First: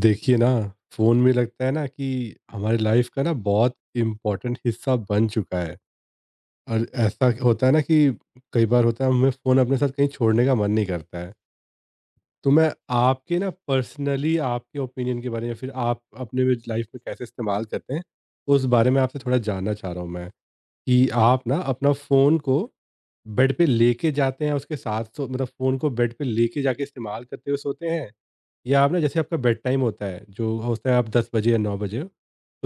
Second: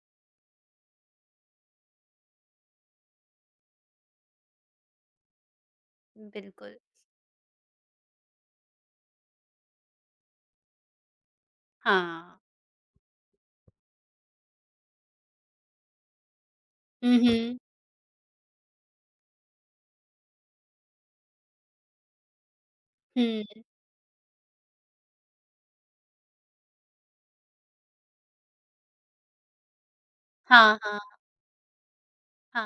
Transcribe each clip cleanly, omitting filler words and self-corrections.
देखिए ना, फोन में लगता है ना कि हमारी लाइफ का ना बहुत इम्पोर्टेंट हिस्सा बन चुका है। बिल्कुल। और ऐसा होता है ना कि कई बार होता है हमें फोन अपने साथ कहीं छोड़ने का मन नहीं करता है। हाँ। तो मैं आपके ना पर्सनली आपके ओपिनियन के बारे में या फिर आप अपने लाइफ में हुँ, कैसे हुँ। इस्तेमाल करते हैं उस बारे में आपसे थोड़ा जानना चाह रहा हूँ मैं, कि आप ना अपना फोन को बेड हुँ। पे लेके जाते हैं उसके साथ सो मतलब फोन को बेड पे लेके जाके इस्तेमाल करते हुए सोते हैं, या आप ना जैसे आपका बेड टाइम होता है जो हाँ, होता है हाँ। आप 10 बजे या 9 बजे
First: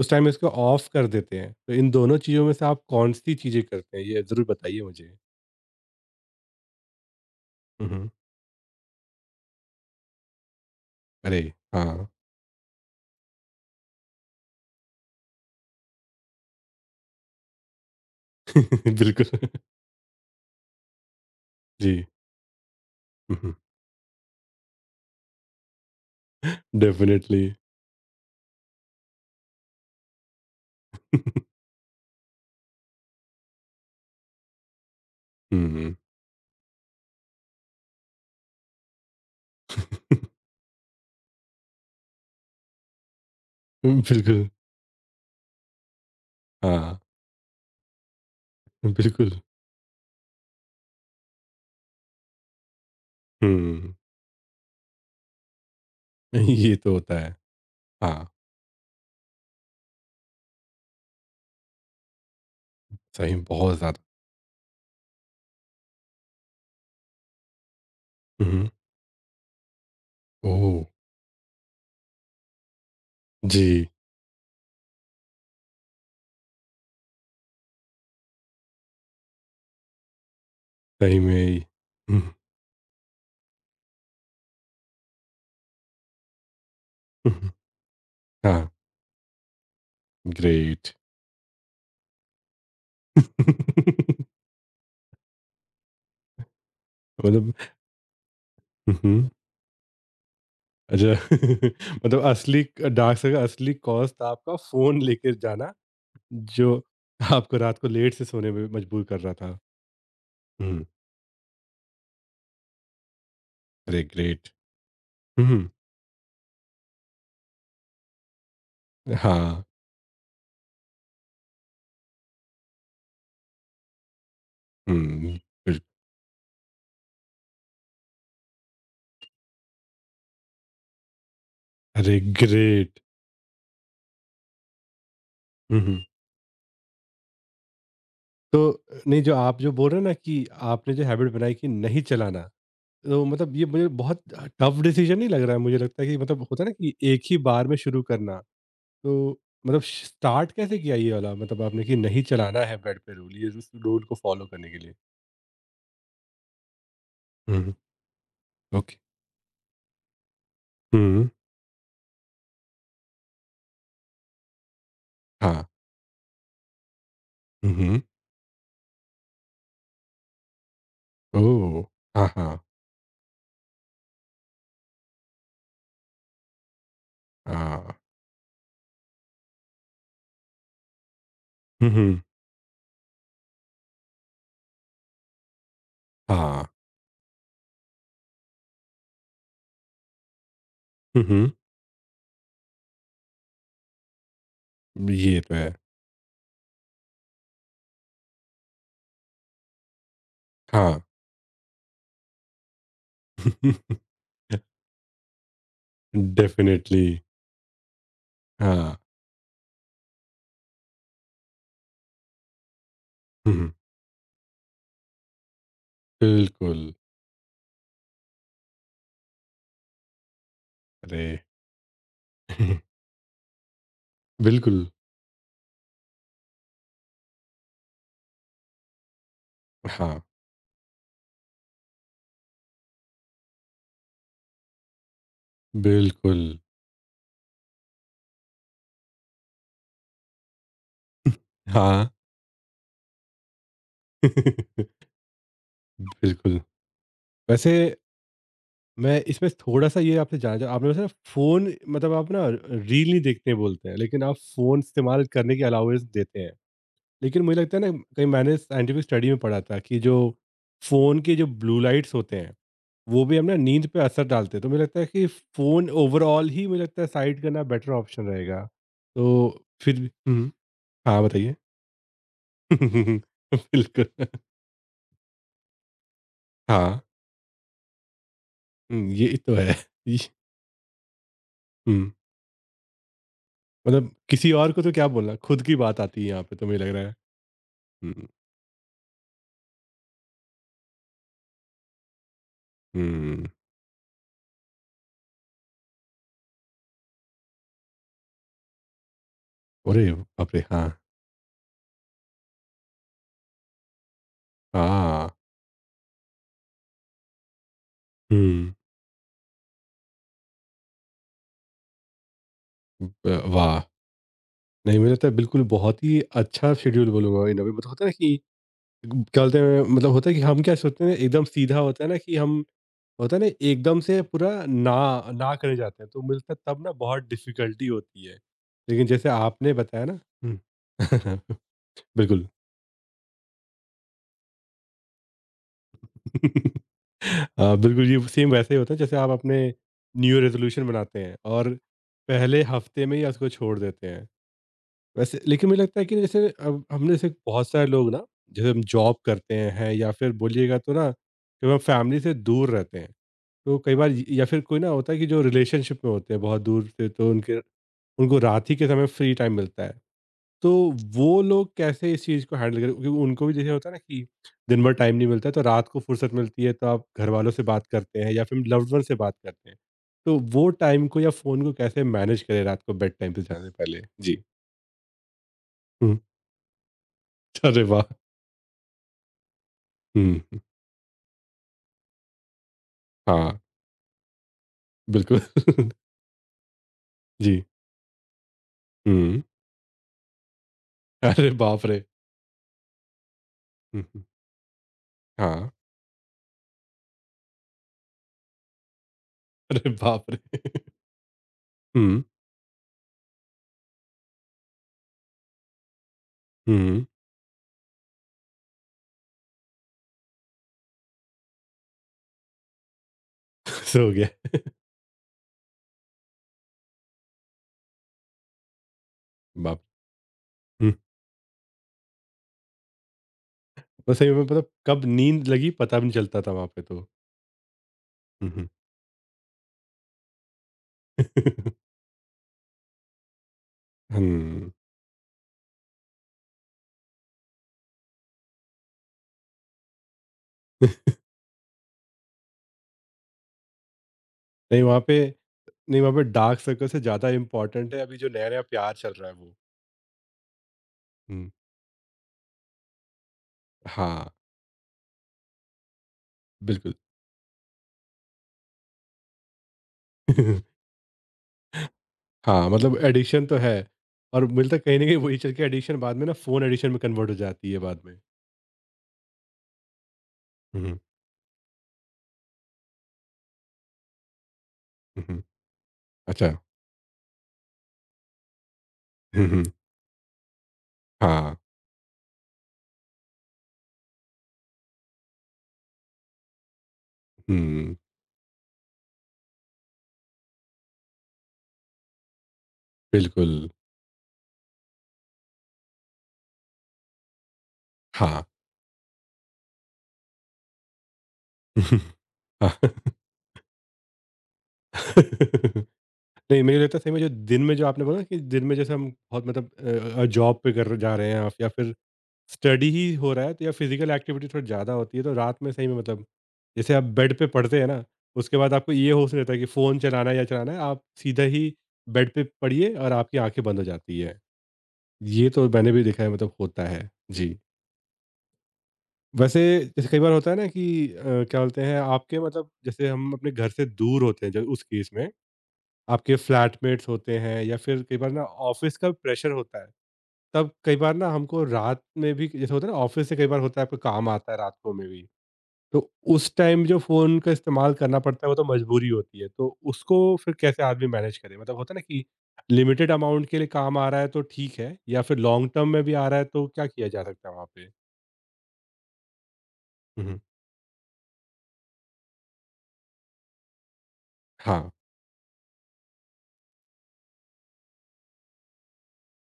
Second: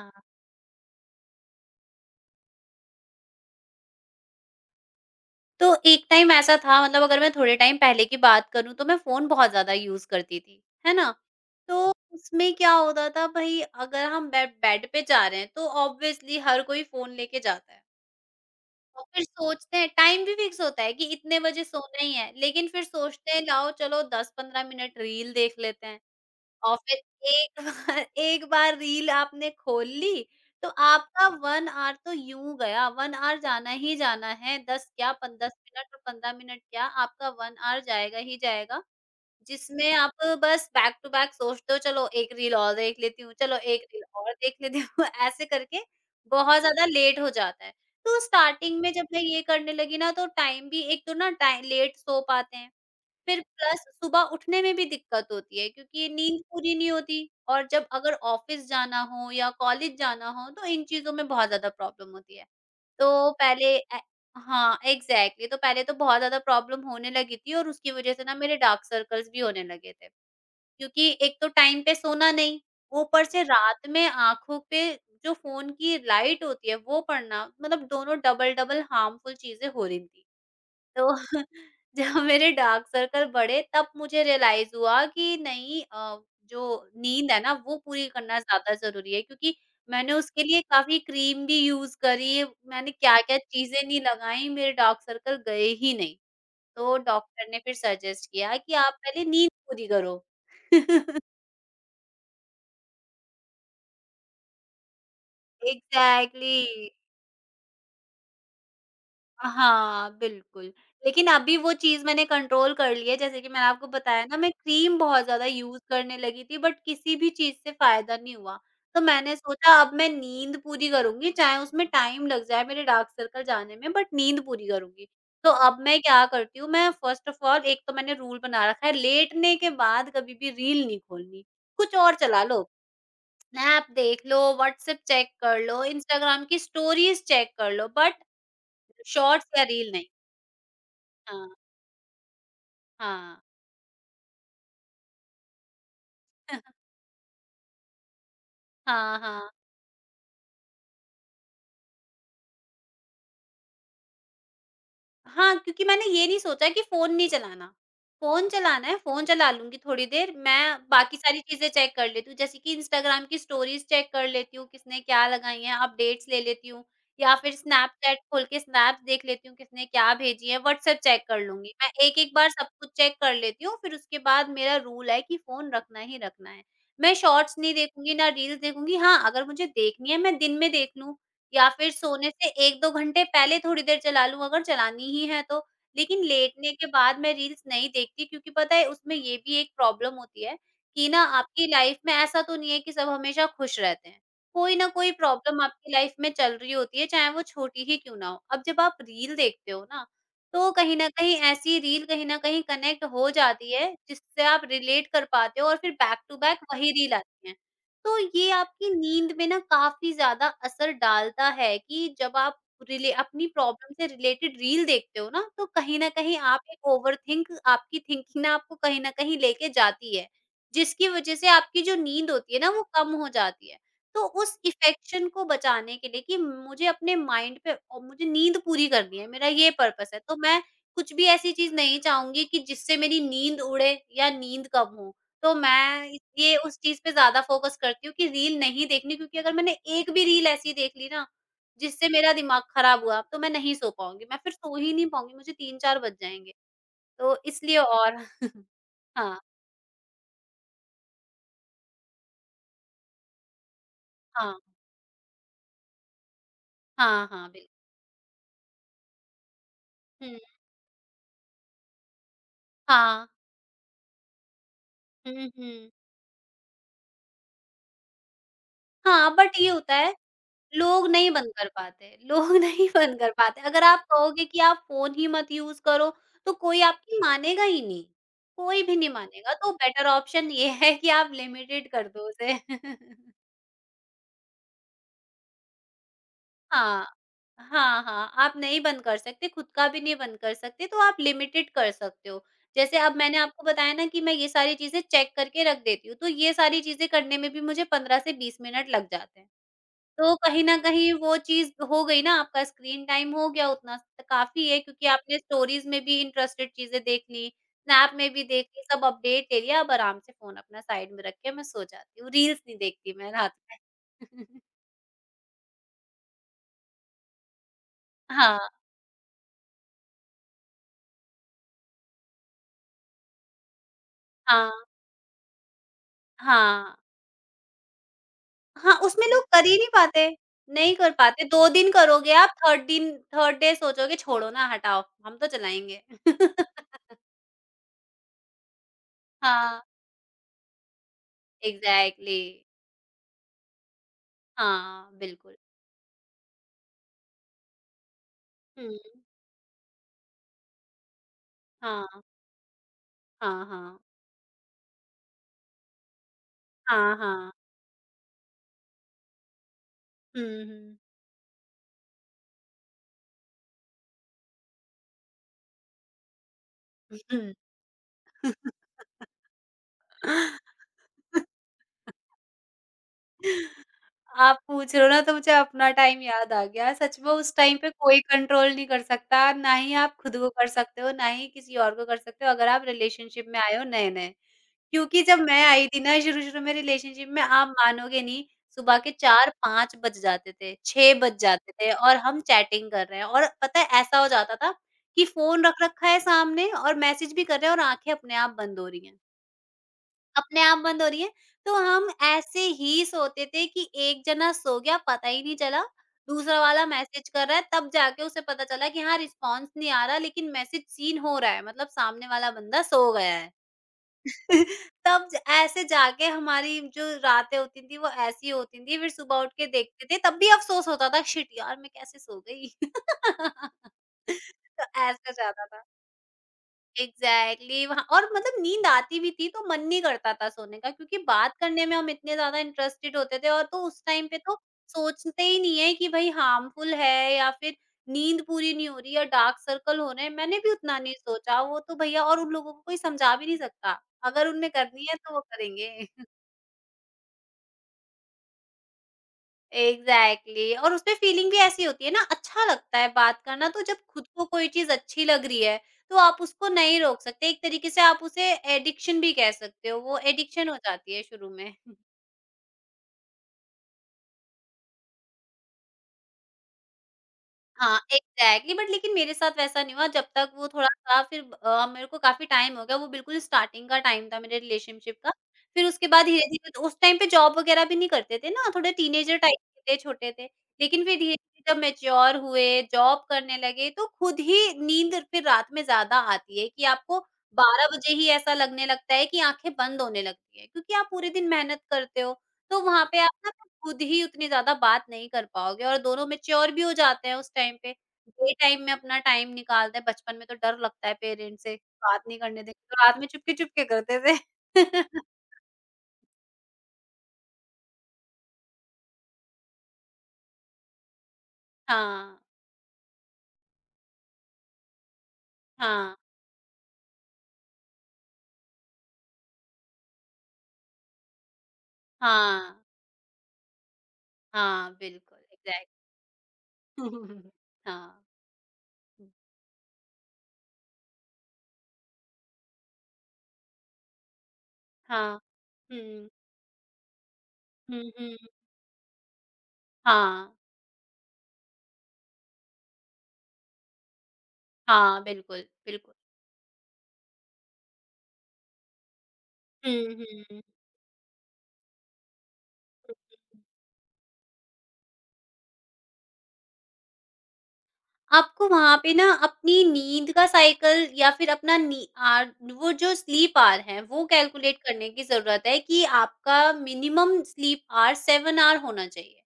उस टाइम में इसको ऑफ कर देते हैं। तो इन दोनों चीज़ों में से आप कौन सी चीज़ें करते हैं ये ज़रूर बताइए मुझे। तो एक टाइम ऐसा था, मतलब अगर मैं थोड़े टाइम पहले हुँ। की बात करूँ तो मैं फ़ोन बहुत ज़्यादा यूज़ करती थी, है ना? अरे, तो हाँ। उसमें क्या होता था भई, अगर हम बेड बेड पे जा रहे हैं तो ऑब्वियसली हर कोई फ़ोन लेके जाता है। और फिर बिल्कुल। सोचते हैं, टाइम भी फिक्स होता है कि इतने बजे सोना जी। ही है, लेकिन फिर सोचते हैं, हुँ, लाओ चलो 10-15 मिनट रील देख लेते हैं। और फिर डेफ़िनिटली। एक बार एक बार रील आपने खोल ली, तो आपका 1 आवर तो यूँ गया। 1 आवर जाना ही जाना है। 10 क्या पन 10 मिनट हुँ। और 15 मिनट क्या, आपका 1 आवर जाएगा ही जाएगा, जिसमें आप बस बैक टू बैक सोचते हो, चलो 1 रील और देख लेती हूँ, चलो 1 रील और बिल्कुल। देख लेती हूँ, ऐसे करके बहुत ज़्यादा हाँ, लेट हो जाता है। तो स्टार्टिंग में जब मैं बिल्कुल। ये करने लगी ना, तो टाइम भी, एक तो ना टाइ लेट सो पाते हैं, फिर प्लस हुँ, सुबह उठने में भी दिक्कत होती है क्योंकि ये नींद पूरी ये नहीं तो होता होती, है। और जब अगर हाँ, ऑफिस जाना हो या कॉलेज जाना हो तो इन चीज़ों में बहुत ज़्यादा प्रॉब्लम होती है। तो सही में पहले बहुत ए ज़्यादा। हाँ, एग्ज़ैक्टली। तो पहले तो बहुत ज़्यादा प्रॉब्लम होने लगी थी और उसकी वज़ह से ना मेरे हुँ, डार्क सर्कल्स भी होने लगे थे। ओह! क्योंकि एक तो टाइम पे सोना नहीं, ऊपर से जी, रात में आँखों पे जो फ़ोन की लाइट होती है वो पड़ना, मतलब दोनों डबल-डबल हार्मफुल चीज़ें हो रही थी। तो सही में। जब हुँ, मेरे डार्क सर्कल बढ़े, तब मुझे रियलाइज हुआ कि नहीं, जो नींद है हुँ, ना वो पूरी करना हाँ, ज़्यादा ज़रूरी है। क्योंकि मैंने उसके लिए ग्रेट। काफ़ी क्रीम भी यूज़ करी, मैंने क्या-क्या चीज़ें नहीं लगाई, मेरे डार्क सर्कल गए ही नहीं। तो डॉक्टर मतलब, ने फिर सजेस्ट किया कि आप हुँ, पहले हुँ। नींद पूरी करो। अच्छा। मतलब असली डार्क सर्कल, असली कॉज़ था आपका फ़ोन लेके जाना, एग्ज़ैक्टली। जो आपको रात को लेट से सोने में मजबूर कर रहा था। हाँ, बिल्कुल। हुँ, लेकिन अभी वो चीज़ मैंने कंट्रोल कर ली है। जैसे कि मैंने आपको अरे बताया ना, ग्रेट! मैं क्रीम बहुत ज़्यादा हुँ, हुँ। यूज़ करने लगी थी, बट किसी भी चीज़ से फ़ायदा नहीं हुआ। तो मैंने हाँ, सोचा अब मैं नींद पूरी करूँगी, चाहे उसमें टाइम लग जाए मेरे डार्क सर्कल जाने में, बट नींद पूरी करूँगी। हुँ, तो अब बिल मैं क्या करती हूँ, मैं फ़र्स्ट ऑफ ऑल, एक तो मैंने रूल बना रखा है लेटने के बाद कभी भी रील नहीं खोलनी। कुछ और अरे चला लो, ग्रेट! स्नैप देख लो, व्हाट्सएप चेक कर लो, हुँ, हुँ। इंस्टाग्राम की स्टोरीज़ चेक कर लो, बट तो नहीं, जो शॉर्ट्स आप या जो बोल रील रहे हो नहीं। ना कि आपने जो हैबिट हाँ, बनाई कि नहीं चलाना, तो हाँ। मतलब ये मुझे बहुत टफ डिसीज़न नहीं लग रहा है। मुझे लगता है कि मतलब होता है ना कि एक ही बार में शुरू करना। हाँ, तो हाँ। मतलब स्टार्ट कैसे किया ये वाला? मतलब आपने कि नहीं चलाना है बेड पे रूल, ये उस रूल को फ़ॉलो करने के लिए? हाँ, क्योंकि मैंने ये नहीं सोचा कि फ़ोन नहीं चलाना। हुँ, फ़ोन चलाना ओके। है, फ़ोन चला लूँगी थोड़ी देर, मैं बाकी हुँ, सारी चीज़ें चेक कर लेती हूँ, जैसे कि इंस्टाग्राम की स्टोरीज़ चेक कर लेती हूँ, किसने क्या लगाई हाँ। हैं, अपडेट्स ले लेती हूँ, या फिर हुँ, हुँ। स्नैपचैट खोल के स्नैप्स देख लेती हूँ, किसने क्या भेजी है, व्हाट्सएप चेक कर लूँगी। ओह! मैं हाँ, एक-एक बार हाँ, सब कुछ चेक कर लेती हूँ, फिर उसके बाद मेरा रूल है कि फ़ोन रखना ही रखना है। मैं शॉर्ट्स नहीं हाँ। देखूँगी, ना रील्स देखूँगी। हाँ, अगर मुझे देखनी है, मैं दिन में देख लूँ, या हुँ, फिर हुँ, सोने से 1-2 घंटे पहले थोड़ी देर चला लूँ, अगर चलानी ही है तो। लेकिन हाँ। लेटने के बाद मैं रील्स नहीं देखती, क्योंकि पता है उसमें ये भी एक प्रॉब्लम होती है कि ना, हुँ, हुँ। आपकी लाइफ में ऐसा तो नहीं है कि सब हमेशा खुश रहते हैं। कोई ना कोई ये तो प्रॉब्लम है। आपकी लाइफ में चल रही होती है, चाहे वो छोटी ही क्यों ना हो। अब जब आप रील देखते हो ना, तो कहीं हाँ। न कहीं ऐसी रील कहीं न कहीं कनेक्ट हो जाती है जिससे आप रिलेट कर पाते हो, और फिर बैक टू बैक वही डेफ़िनिटली। रील आती है। तो ये आपकी हाँ। नींद में ना काफ़ी ज़्यादा असर डालता है कि जब आप रिले अपनी हुँ, हुँ। प्रॉब्लम से रिलेटेड रील देखते हो ना, तो कहीं न कहीं आप बिल्कुल। एक ओवरथिंक, आपकी थिंकिंग ना आपको कहीं न कहीं लेके जाती है, जिसकी अरे! वज़ह से आपकी जो नींद होती है ना वो कम हो जाती है। तो उस बिल्कुल। इफ़ेक्शन को बचाने के लिए कि मुझे अपने माइंड पे, और मुझे नींद पूरी करनी है, मेरा ये पर्पस हाँ, है, तो मैं कुछ भी ऐसी चीज़ नहीं चाहूँगी कि जिससे मेरी नींद उड़े या नींद कम हो। तो मैं बिल्कुल। इसलिए उस चीज़ पे ज़्यादा फ़ोकस करती हूँ कि रील नहीं देखनी, क्योंकि अगर मैंने एक भी रील ऐसी देख ली ना, हाँ। जिससे मेरा दिमाग खराब हुआ, तो मैं नहीं सो पाऊँगी, मैं फिर सो ही नहीं पाऊँगी, मुझे 3-4 बज जाएँगे। बिल्कुल। तो वैसे इसलिए। और मैं हाँ, इसमें थोड़ा सा ये आपसे जानना चाह, आपने वैसे ना फ़ोन मतलब आप ना रील नहीं देखते बोलते हैं, लेकिन आप हाँ, फ़ोन इस्तेमाल करने की अलाउएंस देते हैं। हाँ। लेकिन हाँ, मुझे बिल्कुल। लगता है ना, कहीं मैंने साइंटिफ़िक स्टडी में पढ़ा था कि जो हुँ। फ़ोन के जो ब्लू लाइट्स होते हैं, वो हाँ। भी हम ना नींद पे असर डालते हैं। तो मुझे लगता है कि हुँ, फ़ोन हुँ। ओवरऑल ही, मुझे लगता है, साइड करना बेटर ऑप्शन रहेगा। हाँ, बट तो ये होता फिर भी है, हुँ, लोग हाँ नहीं बंद बताइए? कर पाते, लोग नहीं बंद कर पाते। अगर आप बिल्कुल। कहोगे कि आप फ़ोन ही मत यूज़ करो, तो कोई हाँ, आपकी मानेगा ही नहीं, कोई भी हुँ, नहीं ये मानेगा। तो तो है। बेटर इ ऑप्शन ये है कि आप लिमिटेड कर हुँ। दो उसे। मतलब किसी और को तो क्या बोलना, खुद की बात आती है यहाँ पे तो मुझे लग रहा हाँ। है। हाँ, हुँ, हाँ, आप नहीं बंद कर सकते, खुद का भी नहीं बंद कर सकते, तो आप लिमिटेड कर सकते हो। जैसे अब मैंने हुँ। आपको बताया ना, कि मैं ये सारी चीज़ें चेक करके रख देती हूँ, तो ये सारी चीज़ें करने में भी मुझे 15 से 20 मिनट लग जाते हैं। अरे तो बाप रे! कहीं न हाँ, कहीं वो चीज़ हो गई ना, आपका स्क्रीन टाइम हो गया उतना त काफ़ी है, क्योंकि हाँ। आपने स्टोरीज़ में भी इंटरेस्टेड चीज़ें देख ली, स्नैप में भी देख हुँ। ली, सब अपडेट ले लिया, अब आराम से फ़ोन अपना साइड में रख के मैं सो जाती हूँ, रील्स नहीं देखती मैं ब रात में। वाह! नहीं, मुझे लगता है बिल्कुल बहुत ही अच्छा शेड्यूल बोलूँगा इन अ वे, मतलब होता है ना कि हाँ, क्या बोलते हैं, मतलब होता है कि हम क्या सोचते हैं एकदम सीधा होता है ना कि हम, होता है ना एकदम से पूरा हाँ, ना ना करे जाते हैं, तो मुझे लगता है तब ना हाँ। बहुत डिफ़िकल्टी होती है। हाँ, लेकिन उसमें जैसे लोग कर आपने ही नहीं बताया ना, पाते, नहीं हुँ। कर पाते, 2 दिन करोगे बिल्कुल। आप, थर्ड डे सोचोगे छोड़ो ना हटाओ, हम तो चलाएँगे। बिल्कुल, ये सेम वैसे ही होता है जैसे आप अपने हाँ, न्यू ईयर रेज़ोल्यूशन बनाते हैं और एग्ज़ैक्टली। पहले हफ़्ते में ही उसको छोड़ देते हैं। हाँ, वैसे बिल्कुल। लेकिन मुझे लगता है कि जैसे अब हमने, जैसे बहुत सारे लोग ना, जैसे हम हुँ। जॉब करते हैं या फिर बोलिएगा तो ना, जब हम फैमिली हाँ। से दूर रहते हैं, हाँ, तो कई हाँ। बार य या फिर कोई ना होता है कि जो रिलेशनशिप में होते हैं बहुत दूर से, हाँ, तो हाँ। उनके उनको रात ही के समय फ्री टाइम मिलता है। तो हुँ, वो लोग कैसे इस चीज़ को हैंडल करें? क्योंकि उनको भी जैसे होता है ना कि दिन भर टाइम नहीं मिलता है, तो रात को फुर्सत मिलती है, तो आप घरवालों हुँ। से बात करते हैं या फिर लव्ड वन से बात करते हैं। तो वो टाइम को या फ़ोन को कैसे मैनेज करें रात को बेड टाइम पे जाने से पहले? जी। आप पूछ रहे हो ना, तो मुझे अपना हुँ। टाइम याद आ गया। सच में उस टाइम अरे पे वाह! कोई कंट्रोल नहीं कर सकता, ना ही आप खुद हुँ, को हुँ। कर सकते हो, ना ही किसी और को कर सकते हो, अगर आप रिलेशनशिप हाँ, में आए हो नए-नए। क्योंकि जब बिल्कुल। मैं आई थी ना शुरू-शुरू में रिलेशनशिप में, जी। आप मानोगे नहीं, सुबह के हुँ। 4-5 बज जाते थे, 6 बज अरे जाते बाप थे, रे! और हम चैटिंग कर रहे हैं, और पता है हुँ, ऐसा हुँ। हो जाता था कि फ़ोन हाँ। रख रखा है सामने और मैसेज भी कर रहे हैं और आँखें अपने आप बंद हो रही हैं। अरे बाप रे! अपने आप बंद हो रही है। तो हम हुँ, ऐसे ही सोते थे कि एक जना सो गया, पता ही नहीं चला। दूसरा वाला हुँ। मैसेज कर रहा है, तब जाके उसे पता चला कि हाँ, रिस्पॉन्स नहीं आ रहा, लेकिन मैसेज सीन हो रहा है, मतलब सामने वाला बंदा सो गया है। सो गया। तब ज ऐसे जाके हमारी जो रातें होती थी, वो ऐसी होती थी। फिर सुबह उठ के बाप देखते थे, तब भी अफ़सोस हुँ। होता था, शिट यार! मैं कैसे सो गई? और सही में मतलब तो कब ऐसा नींद जाता लगी था। पता भी नहीं चलता था वहाँ पे तो। एग्ज़ैक्टली। वहाँ और, हुँ, मतलब, हुँ। नींद आती भी थी, तो मन नहीं करता था सोने का, क्योंकि बात करने में हम इतने ज़्यादा इंटरेस्टेड होते थे, और तो उस टाइम पे तो हुँ। सोचते ही नहीं है कि भई हार्मफुल है या फिर नींद पूरी नहीं हो रही या डार्क सर्कल हो रहे हैं। मैंने भी उतना नहीं सोचा। वो तो भैया, और उन लोगों को कोई समझा भी नहीं सकता, अगर उनने नहीं वहाँ करनी है पे, तो वो नहीं करेंगे। वहाँ पे डार्क सर्कल से ज़्यादा इम्पोर्टेंट है अभी जो नया-नया प्यार चल रहा है वो। एग्ज़ैक्टली। और उसमें हुँ, फ़ीलिंग भी ऐसी होती है ना, अच्छा लगता है बात करना, तो जब हाँ, खुद को कोई चीज़ अच्छी लग रही है, तो आप उसको बिल्कुल। नहीं रोक सकते। एक तरीके से आप उसे एडिक्शन भी कह सकते हो, वो एडिक्शन हो जाती है शुरू में। हाँ, मतलब एडिक्शन तो है, और मिलता है कहीं न कहीं वही चल के एडिक्शन बाद में ना फ़ोन एडिक्शन में कन्वर्ट हो जाती है हाँ, बाद में। एग्ज़ैक्टली। बट लेकिन मेरे साथ वैसा नहीं हुआ, जब तक वो हुँ, हुँ, थोड़ा-सा फिर, मेरे को काफ़ी टाइम हो गया, वो बिल्कुल स्टार्टिंग का टाइम था मेरे रिलेशनशिप हुँ, का। हुँ। फिर उसके बाद अच्छा। धीरे-धीरे, तो उस टाइम पे जॉब वगैरह भी नहीं करते थे ना, थोड़े टीनेजर हुँ, टाइप हुँ। के थे, छोटे थे। लेकिन फिर हाँ। धीरे-धीरे जब मैच्योर हुए, जॉब करने लगे, तो खुद ही नींद फिर रात में ज़्यादा आती है, कि आपको 12 हुँ, बजे ही ऐसा लगने लगता है कि आँखें बंद होने लगती हैं, क्योंकि आप पूरे दिन मेहनत करते हो। तो वहाँ पे आप ना बिल्कुल। खुद ही उतनी ज़्यादा बात नहीं कर पाओगे, और दोनों मैच्योर भी हो जाते हैं उस टाइम पे। हाँ। डे टाइम में अपना टाइम निकालते हैं। बचपन में तो डर लगता है पेरेंट्स से, बात नहीं करने हाँ। देंगे, तो रात में चुपके-चुपके करते थे। नहीं, मुझे लगता है सही में जो दिन में जो आपने बोला कि दिन में जैसे हम बहुत मतलब जॉब पे कर जा रहे हैं आप या फिर हाँ, स्टडी ही हो रहा है तो, या फिजिकल एक्टिविटी थोड़ी ज़्यादा होती है तो रात में सही में हाँ, मतलब जैसे आप बेड पे पड़ते हैं ना उसके बाद आपको ये होश नहीं रहता कि फ़ोन चलाना है या चलाना है, आप सीधा ही बेड पे हाँ। पड़िए और आपकी आंखें बंद हो जाती है। हाँ, बिल्कुल, ये तो एग्ज़ैक्ट मैंने भी देखा है मतलब होता है। जी। हाँ। हुँ। वैसे जैसे कई बार होता है ना कि अ, क्या बोलते हैं आपके, मतलब जैसे हम अपने घर से दूर होते हैं जो उस केस में हाँ। हुँ, आपके फ्लैटमेट्स होते हैं या फिर हुँ, कई बार हुँ। ना ऑफिस का प्रेशर होता है, हाँ, तब कई बार ना हमको रात में भी जैसे होता है ना ऑफिस से कई बार होता है आपको काम आता है रात को में हाँ, भी। बिल्कुल, तो बिल्कुल। उस टाइम जो फ़ोन का इस्तेमाल करना पड़ता है वो तो मजबूरी होती है, तो हुँ, उसको फिर हुँ। कैसे आदमी मैनेज करे? मतलब होता है ना कि लिमिटेड अमाउंट के लिए काम आ रहा है तो ठीक है, या फिर लॉन्ग टर्म में भी आ रहा है तो क्या किया जा सकता है वहाँ पे? आपको वहाँ पे ना अपनी हुँ, नींद हुँ। का साइकिल, या फिर अपना नी आर वो जो स्लीप आवर है, वो कैलकुलेट हाँ, करने की ज़रूरत है कि आपका मिनिमम स्लीप आवर 7 आवर होना चाहिए।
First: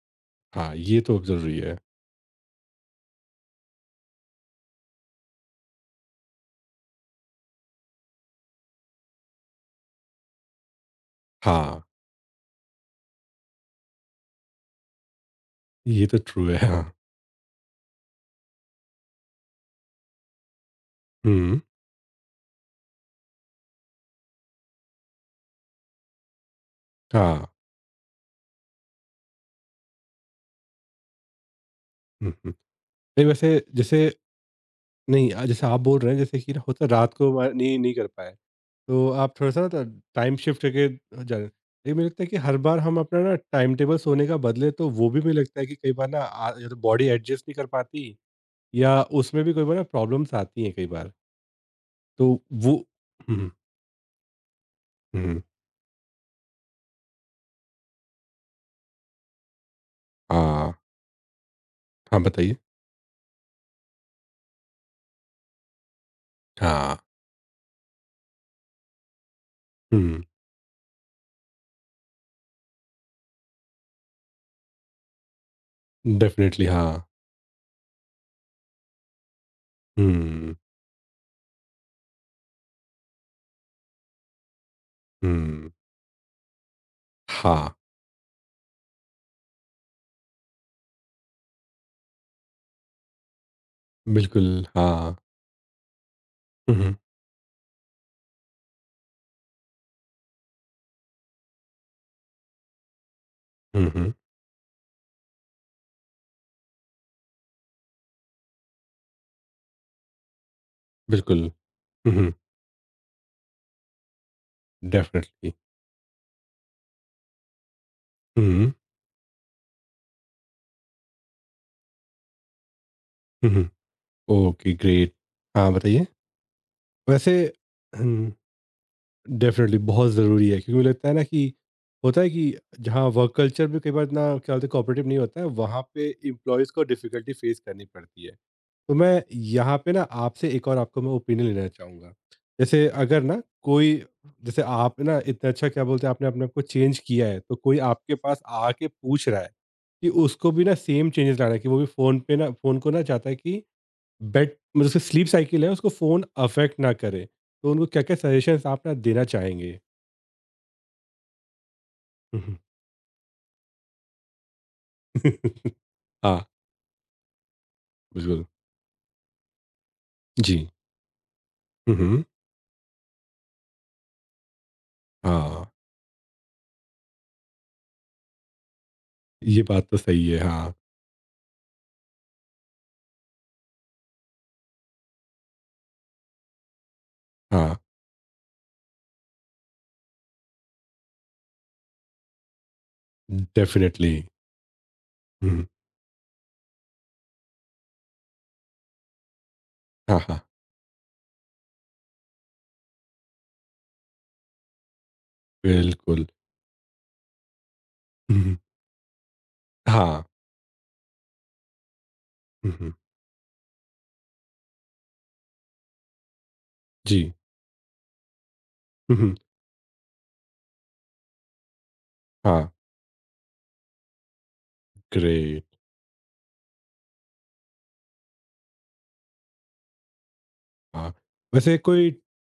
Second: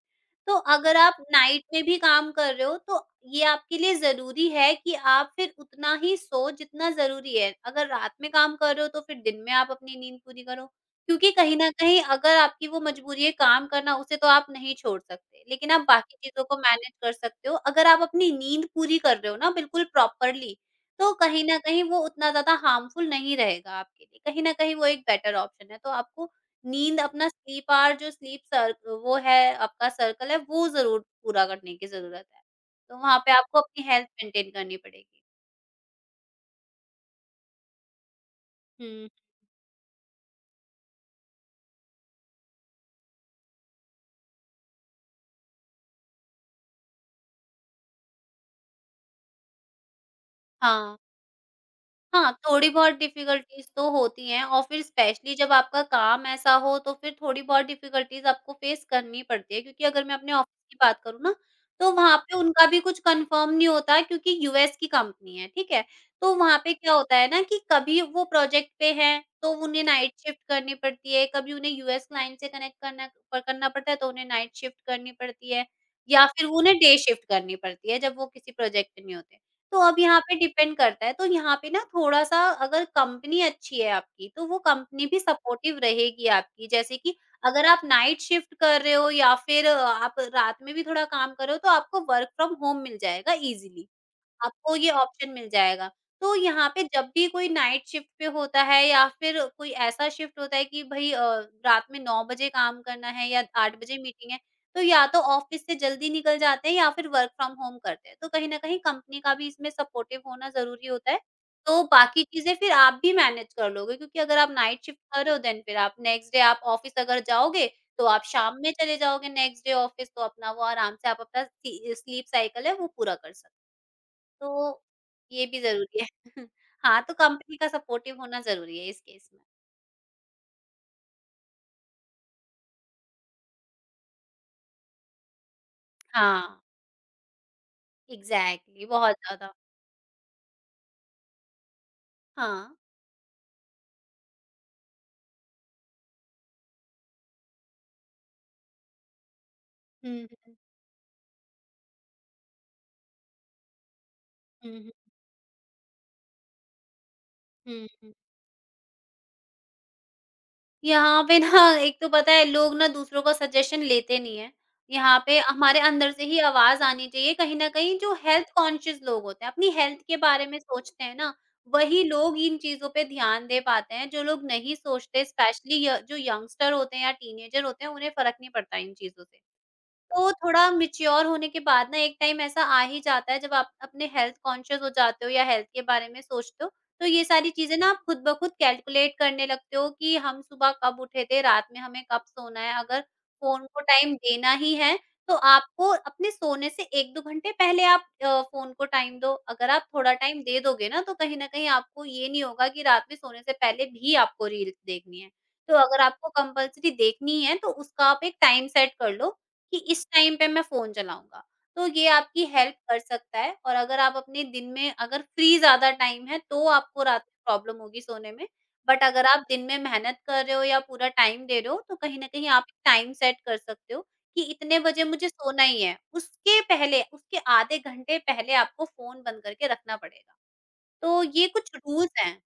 तो हाँ, अगर ये तो आप ज़रूरी नाइट है। में भी काम कर रहे हो, तो ये आपके लिए ज़रूरी है कि आप फिर उतना ही सोओ जितना ज़रूरी है। अगर रात में काम कर रहे हो, तो फिर दिन में आप अपनी नींद पूरी करो। क्योंकि कहीं न हाँ, कहीं अगर आपकी वो मजबूरी है काम करना, उसे तो आप नहीं छोड़ सकते, लेकिन आप ये तो बाकी चीज़ों ट्रू है, को हाँ। मैनेज कर सकते हो। अगर आप अपनी नींद पूरी कर रहे हो ना बिल्कुल प्रॉपरली, तो कहीं न हुँ, कहीं वो उतना ज़्यादा हार्मफुल नहीं रहेगा आपके लिए। कहीं न कहीं वो एक बेटर ऑप्शन है। तो आपको नींद अपना हाँ। स्लीप आवर जो स्लीप सर वो है, आपका सर्कल है, वो ज़रूर पूरा करने की ज़रूरत हुँ, है। हुँ। तो वहाँ नहीं पे वैसे आपको अपनी जैसे, हेल्थ मेंटेन करनी पड़ेगी। नहीं जैसे आप बोल रहे हैं, जैसे कि ना होता है रात को व नहीं नहीं कर पाए। तो हुँ। आप थोड़ा-सा ना टाइम शिफ्ट करके जाना, देखिए मुझे लगता है कि हर बार हम अपना ना टाइम टेबल सोने का बदले तो वो भी मुझे लगता है कि कई बार ना आ या तो बॉडी एडजस्ट नहीं कर पाती, या उसमें भी कई बार ना प्रॉब्लम्स आती हैं कई हाँ। बार। तो हाँ, थोड़ी वो बहुत हुँ, डिफ़िकल्टीज़ तो होती हैं, और फिर स्पेशली हुँ, जब आपका काम ऐसा हो, तो फिर थोड़ी बहुत डिफ़िकल्टीज़ आपको फ़ेस करनी पड़ती है, क्योंकि अगर मैं अपने ऑफ़िस हाँ। की बात करूँ ना, तो वहाँ हाँ, पे बताइए? उनका भी कुछ कन्फ़र्म नहीं होता है, क्योंकि यूएस की कंपनी है, ठीक है? तो वहाँ पे क्या हाँ। होता है ना, कि कभी वो प्रोजेक्ट पे हैं, तो उन्हें नाइट हुँ, शिफ्ट करनी पड़ती है, कभी उन्हें यूएस क्लाइंट से कनेक्ट करना पड़ता है, तो उन्हें नाइट शिफ्ट करनी पड़ती है, या फिर डेफ़िनिटली उन्हें डे हाँ। शिफ्ट करनी पड़ती है जब वो किसी प्रोजेक्ट पे नहीं होते। तो अब यहाँ पे हुँ, डिपेंड करता है, तो यहाँ पे ना थोड़ा-सा, अगर कंपनी अच्छी है आपकी, तो वो कंपनी भी हुँ, सपोर्टिव रहेगी आपकी। जैसे कि अगर हाँ, आप नाइट शिफ्ट कर रहे हो या फिर आप रात में भी थोड़ा काम कर रहे हो, तो आपको वर्क फ्रॉम होम मिल जाएगा ईज़िली। बिल्कुल आपको ये हाँ। ऑप्शन मिल जाएगा। तो यहाँ हुँ, पे हुँ, जब भी कोई नाइट शिफ्ट पे होता है, या फिर कोई ऐसा शिफ्ट होता है कि भई रात में 9 बजे काम करना है या 8 हुँ, बजे हुँ, मीटिंग है, तो या तो ऑफ़िस से जल्दी निकल जाते हैं, या फिर वर्क फ्रॉम होम करते हैं। तो कहीं न कहीं कंपनी का भी इसमें सपोर्टिव होना ज़रूरी होता है। बिल्कुल। तो हुँ, बाकी हुँ, चीज़ें फिर आप भी मैनेज कर लोगे, क्योंकि अगर आप नाइट शिफ्ट कर रहे हो, डेफ़िनिटली। देन फिर आप नेक्स्ट डे आप ऑफ़िस अगर जाओगे, तो आप हुँ, शाम हुँ, में चले जाओगे, नेक्स्ट डे ऑफ़िस, तो अपना वो आराम से आप अपना सी स्लीप साइकिल है वो पूरा कर हुँ, सकते। हुँ, ओके तो ग्रेट। ये भी हाँ, ज़रूरी बताइए? है। हाँ, तो वैसे कंपनी का सपोर्टिव होना ज़रूरी है इस केस में। डेफिनेटली बहुत ज़रूरी है क्योंकि मुझे लगता है ना कि होता है कि जहाँ वर्क कल्चर में कई बार इतना क्या बोलते हैं कोऑपरेटिव नहीं होता है वहाँ पे हाँ, एम्प्लॉयज़ को डिफ़िकल्टी फेस करनी पड़ती है। एग्ज़ैक्टली तो बहुत मैं ज़्यादा। यहाँ पे ना आपसे एक और आपको मैं ओपिनियन लेना चाहूँगा, हाँ। जैसे अगर ना कोई, जैसे आप ना इतना अच्छा क्या बोलते हैं, आपने अपने आप को चेंज किया है, तो कोई आपके पास आके पूछ रहा है कि हुँ, उसको हुँ, भी ना सेम चेंजेस लाना है कि वो भी फ़ोन पे ना फ़ोन को ना चाहता है कि बेड, हुँ, मतलब हुँ, उसकी स्लीप साइकिल है उसको फ़ोन अफेक्ट ना करे, तो उनको हुँ, हुँ। क्या-क्या सजेशंस आप ना देना चाहेंगे? यहाँ पे ना एक तो पता हुँ, है, हुँ। लोग ना दूसरों का सजेशन लेते नहीं हैं। यहाँ पे हमारे अंदर से ही हाँ, आवाज़ आनी चाहिए, कहीं न कहीं जो बिल्कुल। हेल्थ कॉन्शियस लोग होते हैं, अपनी हेल्थ के बारे जी। में सोचते हैं ना, हुँ, वही हुँ। लोग इन चीज़ों पे ध्यान दे पाते हैं। जो लोग नहीं सोचते, हाँ, स्पेशली य जो यंगस्टर होते हैं या टीनेजर होते हैं, उन्हें फ़र्क नहीं पड़ता इन चीज़ों से। ये बात तो सही तो है। थोड़ा हाँ, मैच्योर होने के बाद ना एक टाइम ऐसा आ ही जाता है, जब आप अपने हेल्थ कॉन्शियस हो जाते हो या हेल्थ के बारे में सोचते हो, तो ये सारी हाँ, चीज़ें ना आप खुद ब खुद कैलकुलेट करने लगते हो कि हम सुबह कब उठे थे, रात में हमें कब सोना है। अगर फ़ोन को डेफ़िनिटली। टाइम देना ही है, तो हुँ, आपको अपने सोने से 1-2 घंटे पहले आप फ़ोन को टाइम दो। अगर आप थोड़ा हाँ, हाँ, टाइम दे दोगे ना, तो कहीं न कहीं आपको ये नहीं होगा कि रात में सोने से पहले भी आपको रील्स देखनी है। तो अगर बिल्कुल। आपको कंपल्सरी देखनी है, तो उसका आप एक हुँ, हुँ, टाइम सेट कर लो, कि इस हाँ। टाइम पे मैं फ़ोन चलाऊँगा। तो ये आपकी हुँ, हेल्प हुँ, कर सकता है, और अगर आप अपने दिन में अगर फ्री ज़्यादा टाइम है, तो आपको रात जी। में प्रॉब्लम होगी सोने में। बट हुँ, अगर हुँ, आप दिन में मेहनत कर रहे हो या पूरा टाइम दे रहे हो, तो कहीं न कहीं आप हाँ, टाइम सेट कर सकते हो कि इतने बजे मुझे ग्रेट। सोना ही है। उसके पहले, उसके आधे घंटे पहले आपको फ़ोन बंद करके रखना पड़ेगा। हाँ, तो ये कुछ वैसे कोई रूल्स हैं। टू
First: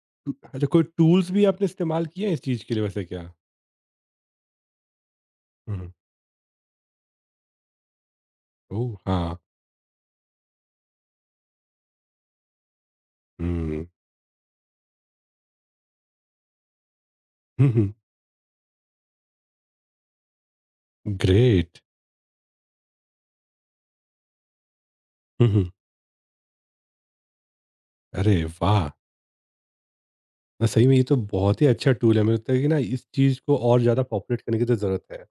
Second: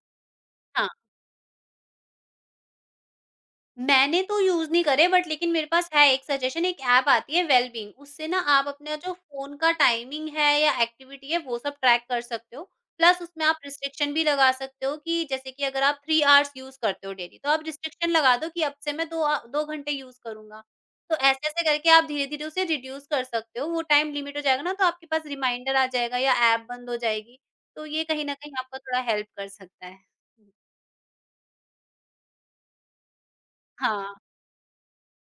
अच्छा, कोई हाँ। टूल्स भी आपने इस्तेमाल किए हैं इस चीज़ के लिए वैसे क्या? मैंने तो यूज़ नहीं करे, बट लेकिन मेरे हुँ, पास हुँ, है एक सजेशन, एक ऐप आती है वेलबींग, उससे ना आप अपना ओह! जो हाँ। फ़ोन का टाइमिंग है या एक्टिविटी है, वो सब ट्रैक कर सकते हो। प्लस उसमें आप हुँ, रिस्ट्रिक्शन भी लगा सकते हो कि, जैसे कि अगर आप 3 आवर्स यूज़ करते हो डेली, तो आप हुँ, हुँ, रिस्ट्रिक्शन लगा दो कि अब से मैं 2 घंटे यूज़ करूँगा। तो ऐसे-ऐसे ग्रेट। करके आप धीरे-धीरे उसे रिड्यूस कर सकते हो। वो टाइम लिमिट हो जाएगा ना, तो आपके पास हुँ, हुँ, रिमाइंडर आ जाएगा या ऐप बंद हो जाएगी। तो ये कहीं अरे न कहीं आपको वाह! थोड़ा हेल्प कर सकता है। ना सही में ये तो बहुत ही अच्छा टूल है, मुझे लगता है कि ना इस चीज़ को और ज़्यादा हाँ, पॉपुलेट करने की तो ज़रूरत है।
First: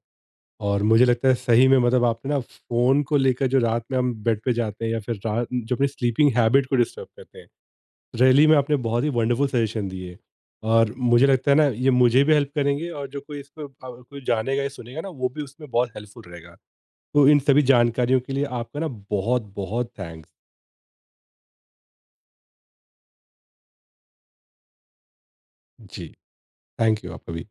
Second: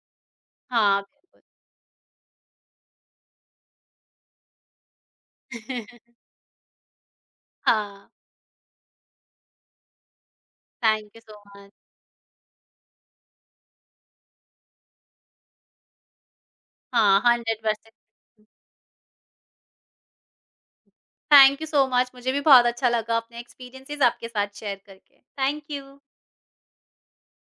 और हाँ, मुझे लगता है बिल्कुल। सही में मतलब आपने ना फ़ोन को लेकर जो रात में हम बेड पे जाते हैं या फिर रात जो अपनी स्लीपिंग हैबिट को डिस्टर्ब करते हैं, हाँ। रियली में आपने बहुत ही वंडरफुल सजेशन दिए। और थैंक यू मुझे सो लगता है ना मच। ये मुझे भी हेल्प करेंगे और जो कोई इसको कोई जानेगा या सुनेगा ना वो भी उसमें बहुत हेल्पफुल रहेगा। हाँ, तो इन सभी 100%। जानकारियों के लिए आपका ना बहुत-बहुत thanks. Thank you so much, मुझे भी बहुत अच्छा लगा अपने एक्सपीरियंसेस आपके साथ शेयर करके। Thank you. जी, थैंक यू आपका भी।